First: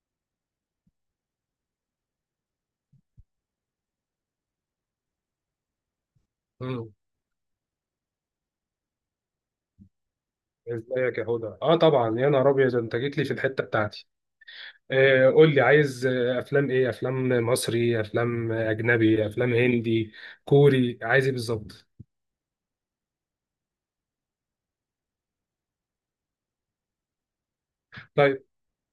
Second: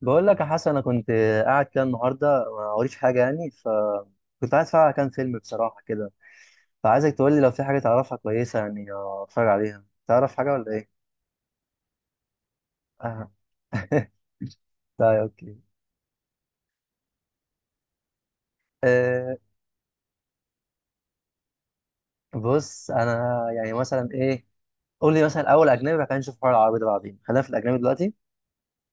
بقول لك يا حسن، انا كنت قاعد كده النهارده ما وريش حاجه، يعني فكنت عايز اتفرج على كام فيلم بصراحه كده. مم. فعايزك تقول لي لو في حاجه تعرفها كويسه يعني اتفرج عليها، تعرف حاجه ولا ايه؟ ازيك يا هدى؟ اه طبعا، يا نهار ابيض انت جيت لي في آه. الحته بتاعتي. طيب آه، قول اوكي. لي، عايز افلام ايه؟ افلام مصري، افلام اجنبي، أه افلام هندي، كوري؟ عايز ايه بالظبط؟ بص، انا يعني مثلا ايه، قول لي مثلا اول اجنبي بعد كده نشوف حوار العربي ده، بعدين خلينا في الاجنبي دلوقتي. طيب،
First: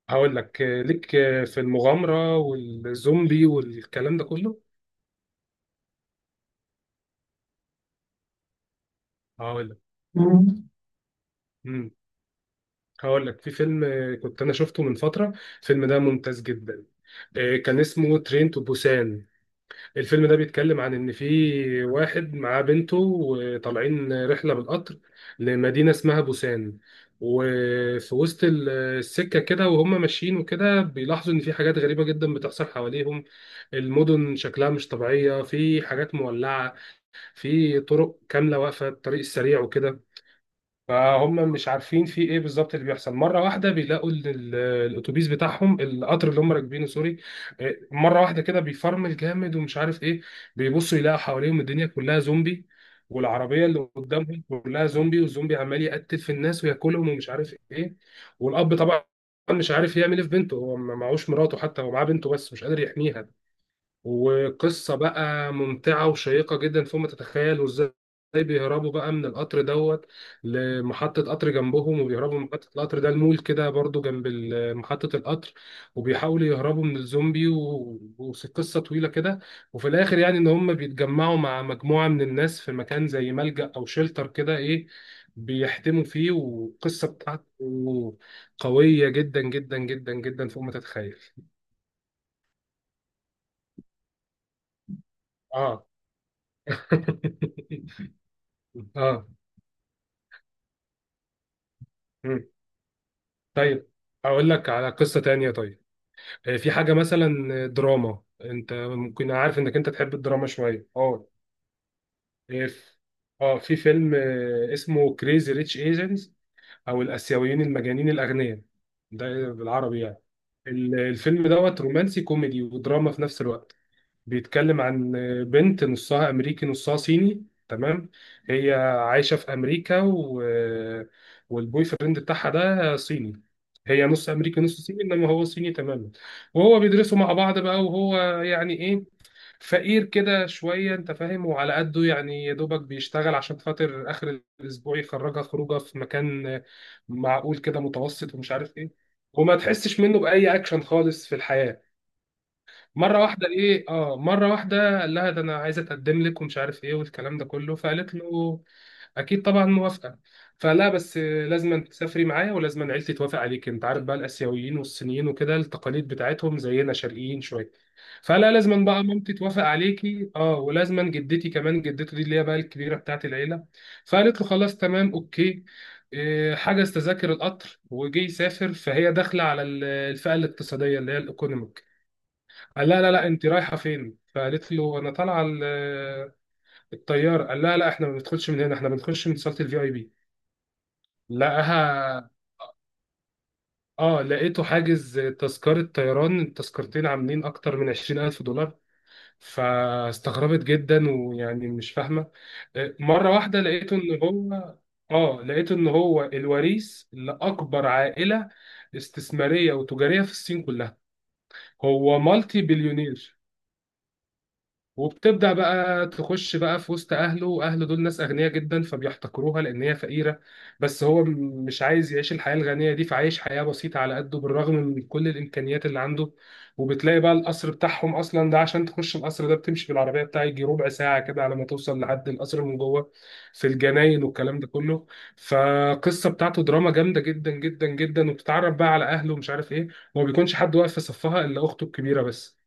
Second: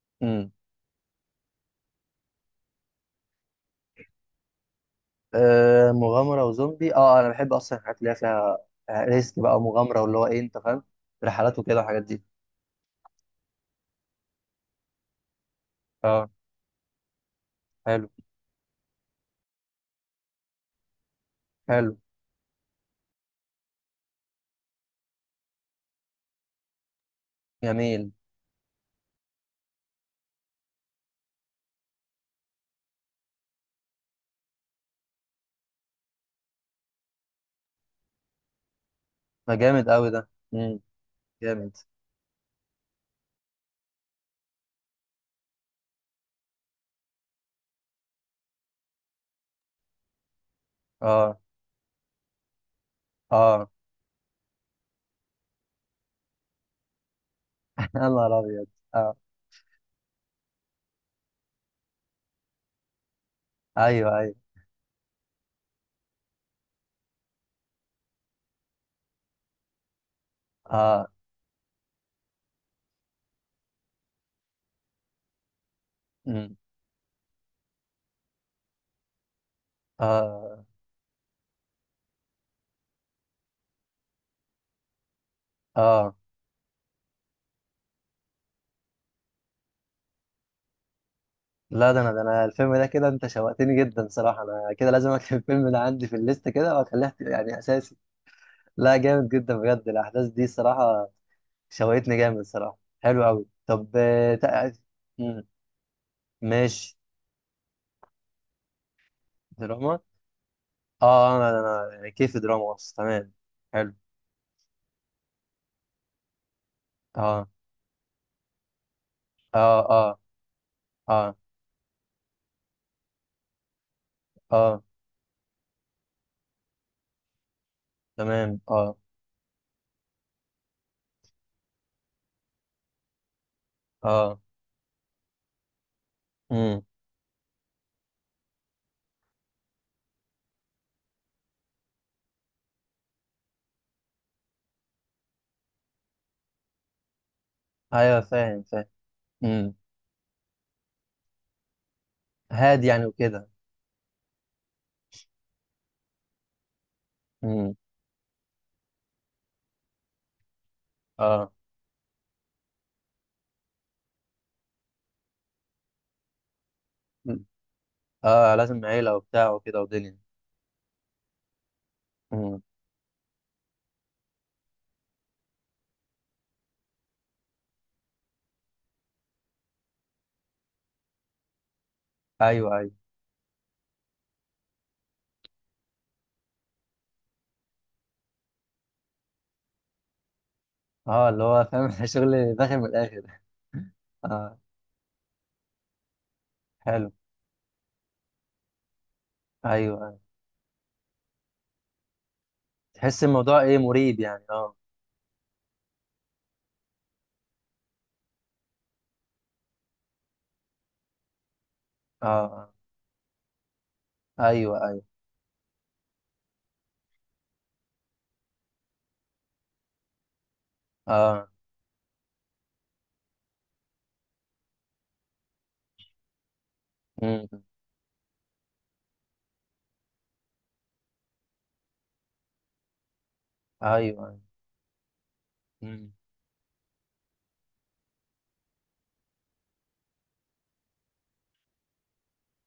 هقول امم. لك، ليك في المغامره والزومبي والكلام ده كله. مغامره وزومبي. اه انا بحب اصلا الحاجات اللي هي فيها ريسك بقى هقول لك. ومغامره، واللي هو ايه، انت مم. فاهم، رحلات وكده مم. والحاجات دي. هقول لك في فيلم، كنت انا شفته من فتره. الفيلم ده اه. ممتاز جدا. كان حلو اسمه ترين تو بوسان. الفيلم ده بيتكلم عن ان في حلو. واحد معاه بنته وطالعين رحله بالقطر لمدينه اسمها بوسان. جميل. وفي وسط السكه كده وهم ماشيين وكده، بيلاحظوا ان في حاجات غريبه جدا بتحصل حواليهم. المدن شكلها مش طبيعيه، في حاجات مولعه، في طرق كامله واقفه، الطريق ما السريع جامد وكده. قوي ده. امم. فهم مش جامد. عارفين في ايه بالظبط اللي بيحصل. مره واحده بيلاقوا الاتوبيس بتاعهم، القطر اللي هم راكبينه، سوري، مره واحده كده بيفرمل جامد ومش عارف ايه. بيبصوا يلاقوا اه. حواليهم الدنيا كلها زومبي، والعربيه اه. اللي قدامهم كلها زومبي، والزومبي عمال يقتل في الناس وياكلهم ومش عارف ايه. يا نهار ابيض. والاب طبعا اه. مش عارف يعمل ايه في بنته، هو ما معهوش مراته، حتى هو معاه بنته بس مش قادر يحميها. ايوه ايوه. وقصة بقى ممتعة وشيقة جدا فوق ما تتخيل، وازاي بيهربوا بقى من القطر دوت اه. لمحطة قطر جنبهم، وبيهربوا من محطة القطر ده، المول كده برضو جنب محطة القطر، وبيحاولوا امم. يهربوا من الزومبي وقصة طويلة كده. وفي الآخر يعني إن اه. هم بيتجمعوا مع مجموعة من الناس في مكان زي ملجأ أو شيلتر كده، إيه، بيحتموا اه. فيه. والقصة بتاعته قوية جدا جدا جدا جدا فوق ما تتخيل. لا، ده انا الفيلم ده كده انت شوقتني جدا صراحه، انا كده لازم اكتب الفيلم ده اه. عندي في الليست كده واخليها يعني اساسي. لا اه. جامد جدا بجد، الاحداث دي صراحه شوقتني جامد مم. صراحه، حلو قوي. طيب، طب اقول لك على قصة مم. تانية. طيب، في حاجة ماشي. مثلا دراما، انت ممكن عارف انك انت دراما. تحب الدراما شوية. اه اه. انا يعني كيف آه، دراما اصلا، ف- تمام. اه، في حلو. فيلم اسمه كريزي ريتش ايجنز، او اه. الاسيويين المجانين الاغنياء، ده اه. بالعربي يعني. اه. اه. الفيلم دوت رومانسي كوميدي ودراما في نفس الوقت. بيتكلم اه. عن بنت نصها امريكي نصها صيني، تمام؟ تمام. هي اه. عايشه في امريكا، و... والبوي فريند بتاعها ده صيني. هي نص اه. امريكي نص صيني، انما هو صيني تماما. وهو امم. بيدرسوا مع بعض بقى، وهو يعني ايه، فقير كده شويه انت فاهم، وعلى قده يعني يا دوبك بيشتغل عشان خاطر اخر الاسبوع يخرجها خروجه في مكان معقول كده، ايوه متوسط ومش فاهم عارف فاهم. ايه. وما امم. تحسش منه باي اكشن خالص في الحياه. هادي يعني مره واحده وكده. ايه اه، مره واحده قال لها ده انا عايزه اتقدم لك ومش عارف ايه والكلام ده امم. كله. فقالت له اكيد طبعا موافقه. فلا، بس اه. لازم تسافري معايا، ولازم عيلتي توافق عليك. انت عارف بقى الاسيويين والصينيين وكده، التقاليد بتاعتهم زينا، شرقيين مم. شويه. فلا اه، لازم لازم بقى عيله مامتي وبتاع توافق وكده ودنيا. عليكي، اه، ولازم جدتي كمان، جدته دي اللي هي بقى امم. الكبيره بتاعت العيله. فقالت له خلاص تمام اوكي. إيه، حجز تذاكر القطر وجي يسافر. فهي داخله على الفئه الاقتصاديه اللي هي الايكونوميك. ايوه قال ايوه. لا لا لا، انت رايحه فين؟ فقالت له انا طالعه الطياره. قال لا لا، احنا ما بندخلش من هنا، احنا بنخش من صاله الفي اي بي. اه اللي هو فاهم لقاها، الشغل داخل من الاخر. اه اه. لقيته حاجز تذكره طيران، التذكرتين حلو. عاملين اكتر من 20,000 دولار. ايوه ايوه. فاستغربت جدا ويعني مش فاهمه. تحس مره واحده الموضوع ايه، لقيته مريب ان يعني. هو، اه. اه لقيته ان هو الوريث لاكبر عائله استثماريه وتجاريه في الصين كلها، هو اه. مالتي آه. بليونير. ايوه ايوه. وبتبدأ بقى تخش بقى في وسط أهله، أهله دول ناس أغنياء جدا فبيحتقروها لأن هي فقيرة، بس هو اه. مش عايز يعيش الحياة الغنية دي، فعايش حياة بسيطة على قده بالرغم من كل الإمكانيات اللي عنده. وبتلاقي بقى امم. القصر بتاعهم أصلا ده، عشان تخش القصر ده بتمشي بالعربية بتاعي يجي ربع ساعة كده على ما توصل لحد القصر من جوه، في ايوه الجناين ايوه. والكلام ده كله. امم. فقصة بتاعته دراما جامدة جدا جدا جدا، وبتتعرف بقى على أهله ومش عارف إيه. وما بيكونش حد واقف في صفها إلا أخته الكبيرة بس.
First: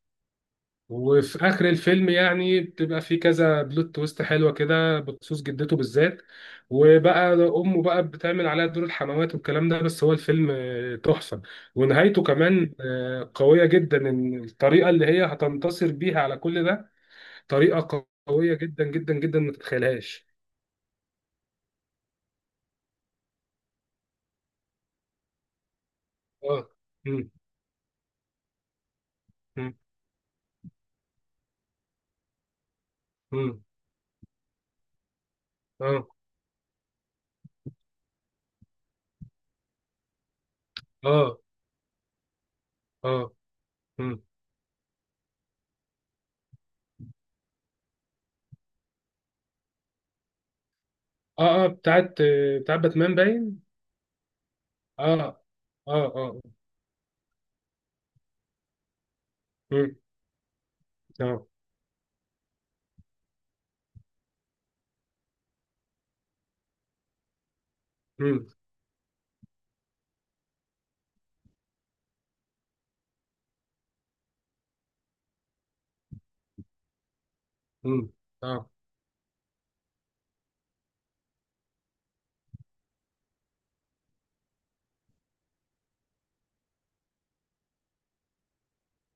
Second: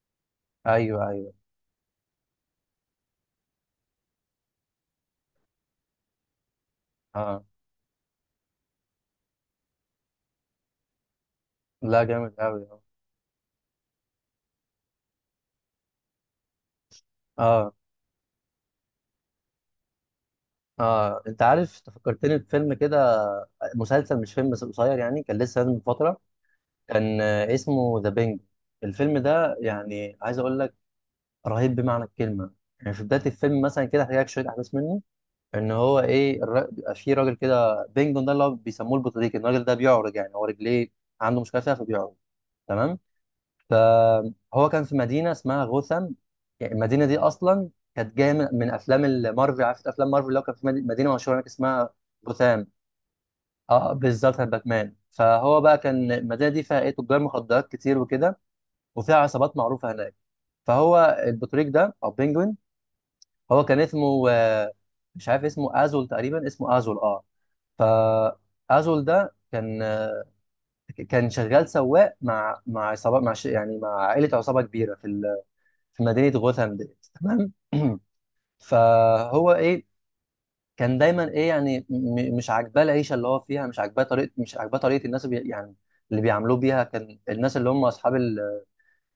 ايوه ايوه. وفي اخر الفيلم يعني بتبقى في كذا بلوت تويست حلوه كده بخصوص جدته بالذات. وبقى اه. امه بقى بتعمل عليها دور الحموات والكلام ده. بس هو الفيلم تحفه. لا ونهايته جامد قوي، كمان اه. قويه جدا، ان الطريقه اللي هي هتنتصر بيها على كل ده، اه. طريقه قويه جدا جدا جدا ما تتخيلهاش. اه، انت عارف تفكرتني بفيلم كده، مسلسل مش فيلم بس قصير، يعني كان لسه نازل من فتره. اه. كان مم. اسمه ذا بينج. الفيلم ده مم. يعني عايز اقول لك رهيب بمعنى الكلمه. يعني في بدايه الفيلم مم. مثلا كده هحكي لك شويه احداث منه. ان هو اه ايه بيبقى في راجل كده، بينجون ده اللي هو بيسموه البطريق، الراجل ده بيعرج، يعني هو رجليه اه عنده مشكله فيها فبيعرج، تمام. اه. مم. فهو كان في مدينه اسمها غوثام. يعني المدينه دي اصلا كانت جايه من افلام المارفل، عارف افلام مارفل، اللي هو كان في مدينه مشهوره هناك اه اه، اسمها بتاعت غوثام. باتمان باين. اه بالظبط بتاعت باتمان. اه فهو بقى كان اه اه. المدينه دي فيها ايه تجار مخدرات كتير وكده، وفيها عصابات معروفه مم. هناك. فهو اه. البطريق ده او بينجوين، هو كان اسمه مش عارف اسمه ازول تقريبا، اسمه ازول اه. مم. فازول ده كان كان شغال سواق مع عصابه يعني مع عائله عصابه كبيره في مدينه غوثام ديت، تمام. امم. اه. فهو ايه، كان دايما ايه، يعني مش عاجباه العيشه اللي هو فيها، مش عاجباه طريقه، مش عاجباه طريقه الناس يعني اللي بيعاملوه بيها. كان الناس اللي هم اصحاب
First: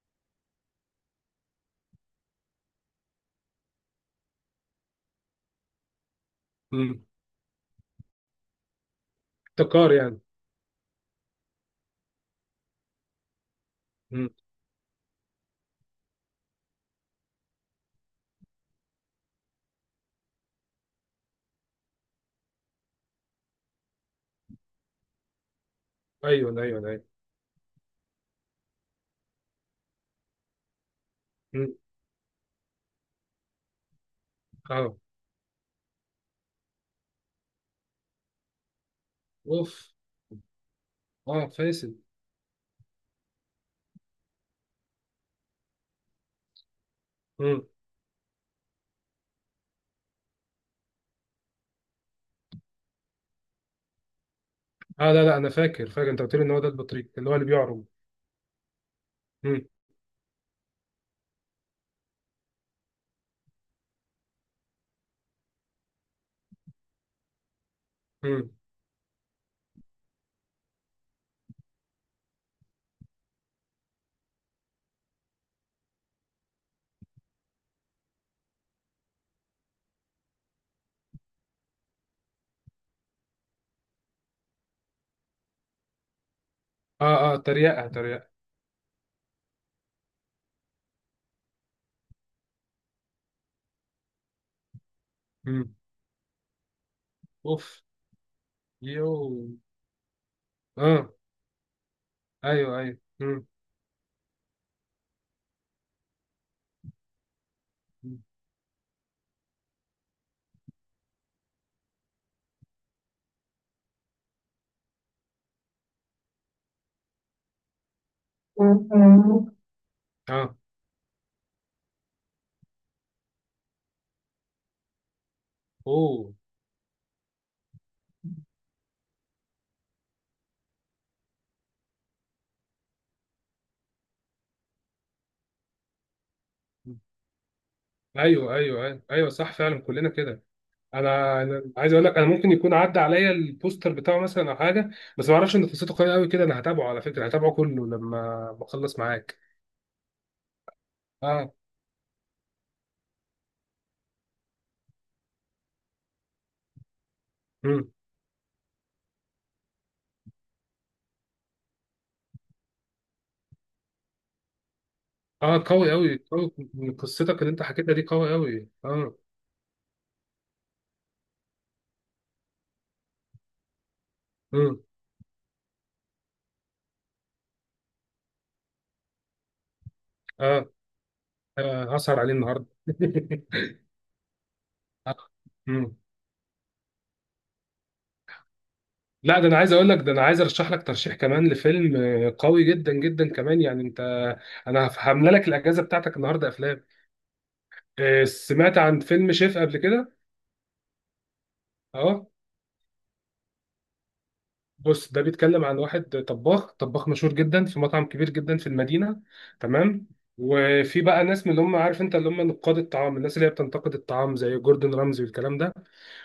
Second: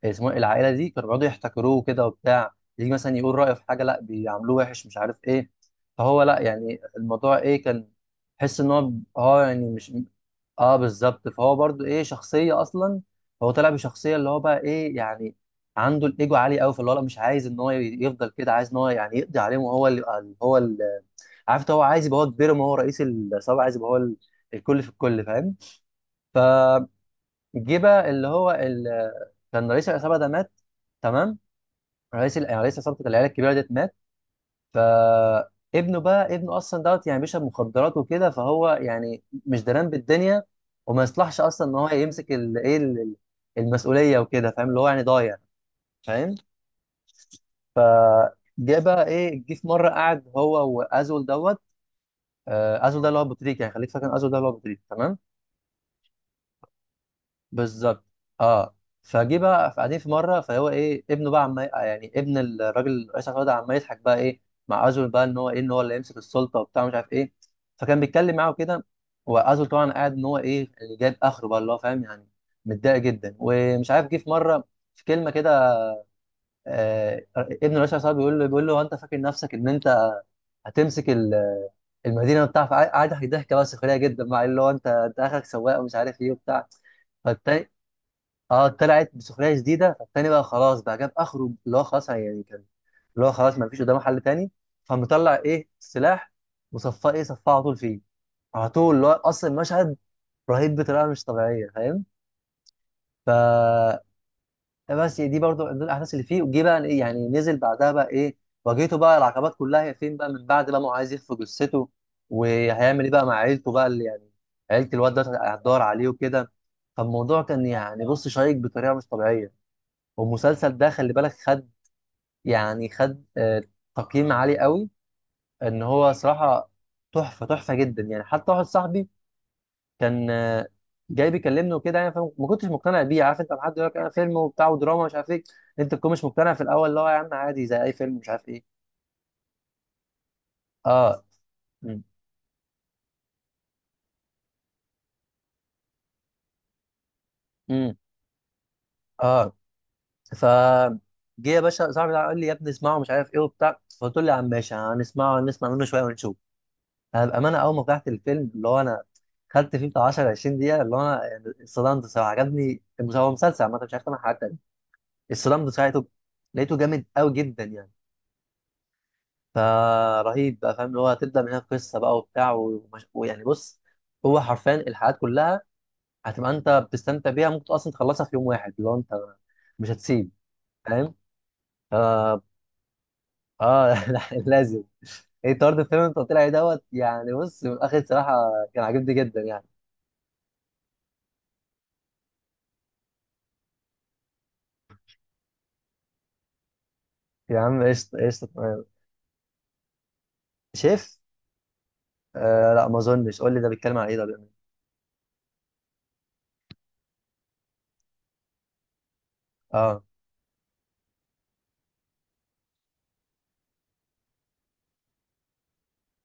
اسمه إيه، العائله دي كانوا بيقعدوا يحتكروه كده وبتاع، يجي مثلا يقول رايه في حاجه لا بيعاملوه وحش مش عارف ايه. فهو لا يعني امم. الموضوع ايه، كان حس ان هو اه يعني مش، ابتكار يعني. اه بالظبط. فهو برضو ايه شخصيه اصلا، هو طلع بشخصيه اللي امم. هو بقى ايه يعني عنده الايجو عالي قوي، فاللي هو لا مش عايز ان هو يفضل كده، عايز ان هو يعني يقضي عليهم وهو اللي هو اللي، عارف انت، هو عايز يبقى هو كبير، ما هو رئيس العصابه عايز يبقى هو الكل في الكل، فاهم. ايوه ايوه ايوه. فجه بقى اللي هو كان رئيس العصابه ده مات، تمام. امم. رئيس يعني رئيس عصابه العيله الكبيره ديت مات. اه. فابنه بقى، ابنه اصلا دوت يعني بيشرب مخدرات وكده فهو يعني مش دران اوف. بالدنيا، وما يصلحش اه، اصلا ان هو فاسد. يمسك المسؤوليه وكده، فاهم اللي هو يعني ضايع، فاهم. امم. جه بقى ايه، جه في مره قعد هو وازول دوت. ازول ده اللي هو ابو تريكه، يعني خليك فاكر ازول ده اللي هو ابو تريكه، اه. تمام. لا لا، انا فاكر فاكر، انت قلت لي ان هو ده البطريق اللي هو اللي بيعرج. بالظبط. اه. فجه امم. بقى قاعدين في مره، فهو ايه ابنه بقى، عم يعني ابن الراجل رئيس الوزراء ده، عمال يضحك بقى ايه مع ازول بقى، ان هو ايه ان هو اللي يمسك السلطه وبتاع مش عارف ايه. فكان بيتكلم امم. معاه كده، وازول طبعا قاعد ان هو ايه، اللي جايب اخره بقى اللي هو فاهم يعني متضايق جدا ومش عارف. جه في مره في كلمه كده، آه ابن رئيس الوزراء بيقول له هو انت فاكر نفسك ان انت هتمسك المدينه بتاعك، قاعد ضحك ضحكه بقى سخريه جدا مع اللي هو انت انت اخرك سواق ومش عارف ايه وبتاع. اه اه، تريقه تريقه. اه طلعت بسخريه شديده، فالتاني بقى خلاص بقى جاب اخره، اللي هو خلاص يعني كان اللي هو خلاص ما فيش قدامه حل تاني. فمطلع ايه امم. السلاح وصفاه ايه، صفاه على اوف. طول فيه، على طول، اللي يو. هو اصلا المشهد رهيب بطريقه اه. مش طبيعيه، فاهم. ايوه ايوه. ف امم. آه بس دي برضو من ضمن الاحداث اللي فيه، وجي بقى إيه يعني، نزل بعدها بقى ايه، واجهته بقى العقبات كلها. هي فين بقى من بعد بقى ما هو عايز يخفي جثته، وهيعمل ايه بقى مع عيلته بقى اللي يعني عيله الواد ده هتدور عليه وكده. فالموضوع كان يعني بص شيق بطريقه مش طبيعيه، اه. والمسلسل ده خلي بالك خد، يعني خد تقييم عالي قوي، ان هو اوه. صراحه تحفه تحفه جدا يعني. حتى واحد صاحبي كان جاي بيكلمني وكده، يعني فما ما كنتش مقتنع بيه، عارف انت لما حد يقول لك انا فيلم وبتاع ودراما مش عارف ايه، انت تكون مش مقتنع في الاول اللي هو يا عم عادي زي اي فيلم مش عارف ايوه ايه. ايوه ايوه ايوه صح فعلا كلنا كده. اه. انا عايز امم. اقول لك، انا ممكن يكون عدى عليا البوستر بتاعه مثلا او حاجه، بس ما اعرفش ان قصته قويه قوي كده. انا هتابعه على فكره، هتابعه كله أمم، لما بخلص معاك. اه. ف جه اه. يا باشا صاحبي ده قال لي يا ابني اسمعه مش عارف ايه وبتاع، فقلت له يا عم ماشي، هنسمعه نسمع منه شويه ونشوف. انا بامانه اول ما امم. فتحت الفيلم، اللي هو انا خدت فيه بتاع 10 20 دقيقه، اللي هو انا يعني اتصدمت الصراحه، عجبني هو مسلسل عامه مش عارف انا، حاجات تانية اه، اتصدمت قوي ساعته. قوي قوي، لقيته من جامد قوي قصتك اللي انت جدا يعني. حكيتها دي، قوي قوي. اه. فرهيب بقى فاهم، اللي هو هتبدا من هنا قصه بقى وبتاع ويعني بص هو حرفيا امم. الحلقات كلها هتبقى انت بتستمتع بيها، ممكن اصلا تخلصها في يوم واحد، اللي هو انت مش هتسيب، اه. فاهم. ف... هسهر عليه النهارده. اه لازم. آه. ايه طرد مم. الفيلم اللي انت قلت لي عليه دوت، يعني بص من الاخر صراحه كان عاجبني جدا لا، ده انا يعني. عايز اقول لك، ده انا عايز ارشح لك ترشيح كمان لفيلم قوي جدا جدا كمان، يعني انت، انا هملى لك الاجازه بتاعتك النهارده افلام. يا عم قشطة سمعت قشطة. عن فيلم شيف قبل كده؟ شيف. اه. آه لا ما اظنش، قول لي ده بيتكلم عن ايه، ده بيعمل إيه؟ بص، ده بيتكلم عن واحد طباخ، طباخ مشهور جدا في مطعم كبير جدا في المدينة، اه. تمام؟ وفي بقى ناس من اللي هم، عارف انت، اللي هم نقاد الطعام، الناس اللي هي بتنتقد الطعام، زي جوردن رامزي والكلام ده.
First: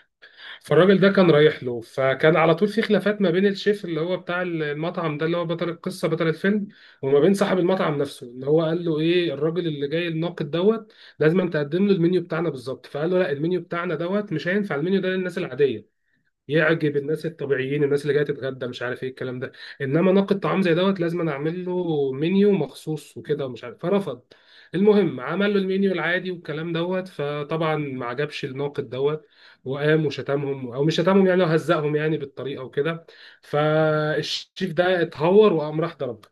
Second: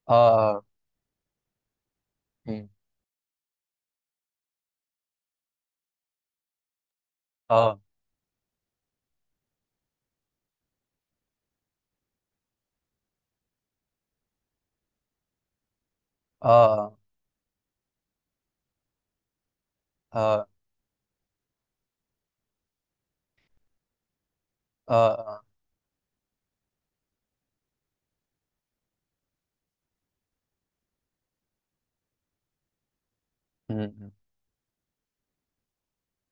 اه. اه. فالراجل ده كان رايح له، فكان على مم. طول في خلافات ما بين الشيف اللي هو بتاع المطعم ده، اللي هو بطل القصة بطل الفيلم، وما بين صاحب اه. المطعم نفسه اللي هو قال له ايه، الراجل اللي جاي الناقد دوت لازم تقدم له المنيو بتاعنا بالظبط. فقال له لا، المنيو بتاعنا دوت مش هينفع، المنيو ده للناس العادية اه. يعجب الناس الطبيعيين، الناس اللي جايه تتغدى مش عارف ايه الكلام ده، انما ناقد اه. طعام زي دوت لازم أنا اعمل له منيو مخصوص وكده ومش عارف. فرفض. اه. المهم، اه. عمل له المنيو العادي والكلام دوت، فطبعا ما عجبش الناقد دوت. وقام وشتمهم، او مش شتمهم يعني، هو هزقهم يعني بالطريقه وكده. مم، مم. فالشيف ده اتهور وقام راح ضرب.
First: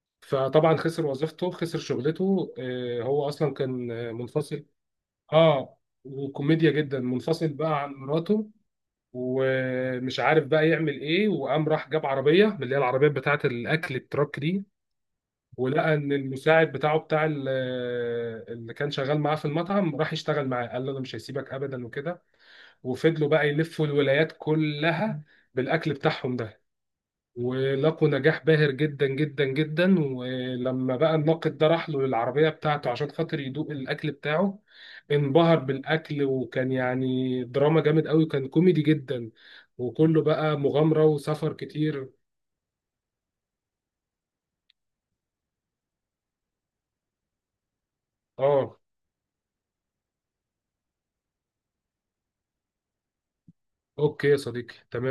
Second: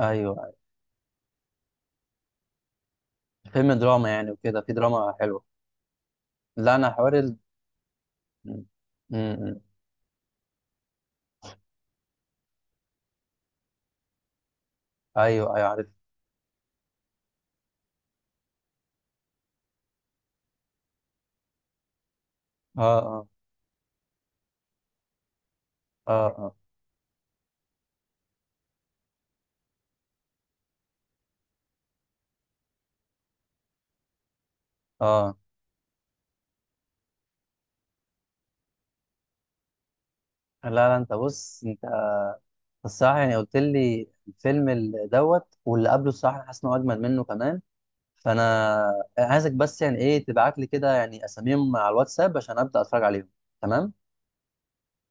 ايوه. فطبعا خسر وظيفته خسر شغلته. هو اصلا فيلم كان دراما يعني وكده منفصل. في دراما حلوه. اه، وكوميديا لا انا جدا. حوار منفصل بقى عن مراته، مم، مم. ومش عارف بقى يعمل ايه، وقام راح جاب عربيه من اللي هي العربيات بتاعه الاكل، التراك دي. ايوه ايوه عارف. ولقى ان المساعد بتاعه بتاع اللي كان شغال معاه في المطعم راح يشتغل معاه، قال له انا مش هسيبك ابدا وكده. اه. اه. وفضلوا بقى يلفوا الولايات كلها بالاكل اه. بتاعهم اه. ده. ولقوا نجاح باهر جدا جدا جدا. ولما بقى الناقد ده راح له للعربية بتاعته عشان خاطر يدوق الأكل بتاعه، اه. انبهر بالأكل. وكان يعني دراما جامد قوي، كان كوميدي جدا، وكله بقى لا لا مغامرة انت وسفر بص، انت كتير. الصراحه يعني قلت لي الفيلم دوت واللي قبله، الصراحه أنا حاسس انه اجمل منه كمان، فانا اه. عايزك بس يعني ايه تبعت لي كده يعني اساميهم على الواتساب عشان ابدا اتفرج عليهم، تمام. اوكي يا صديقي، تمام.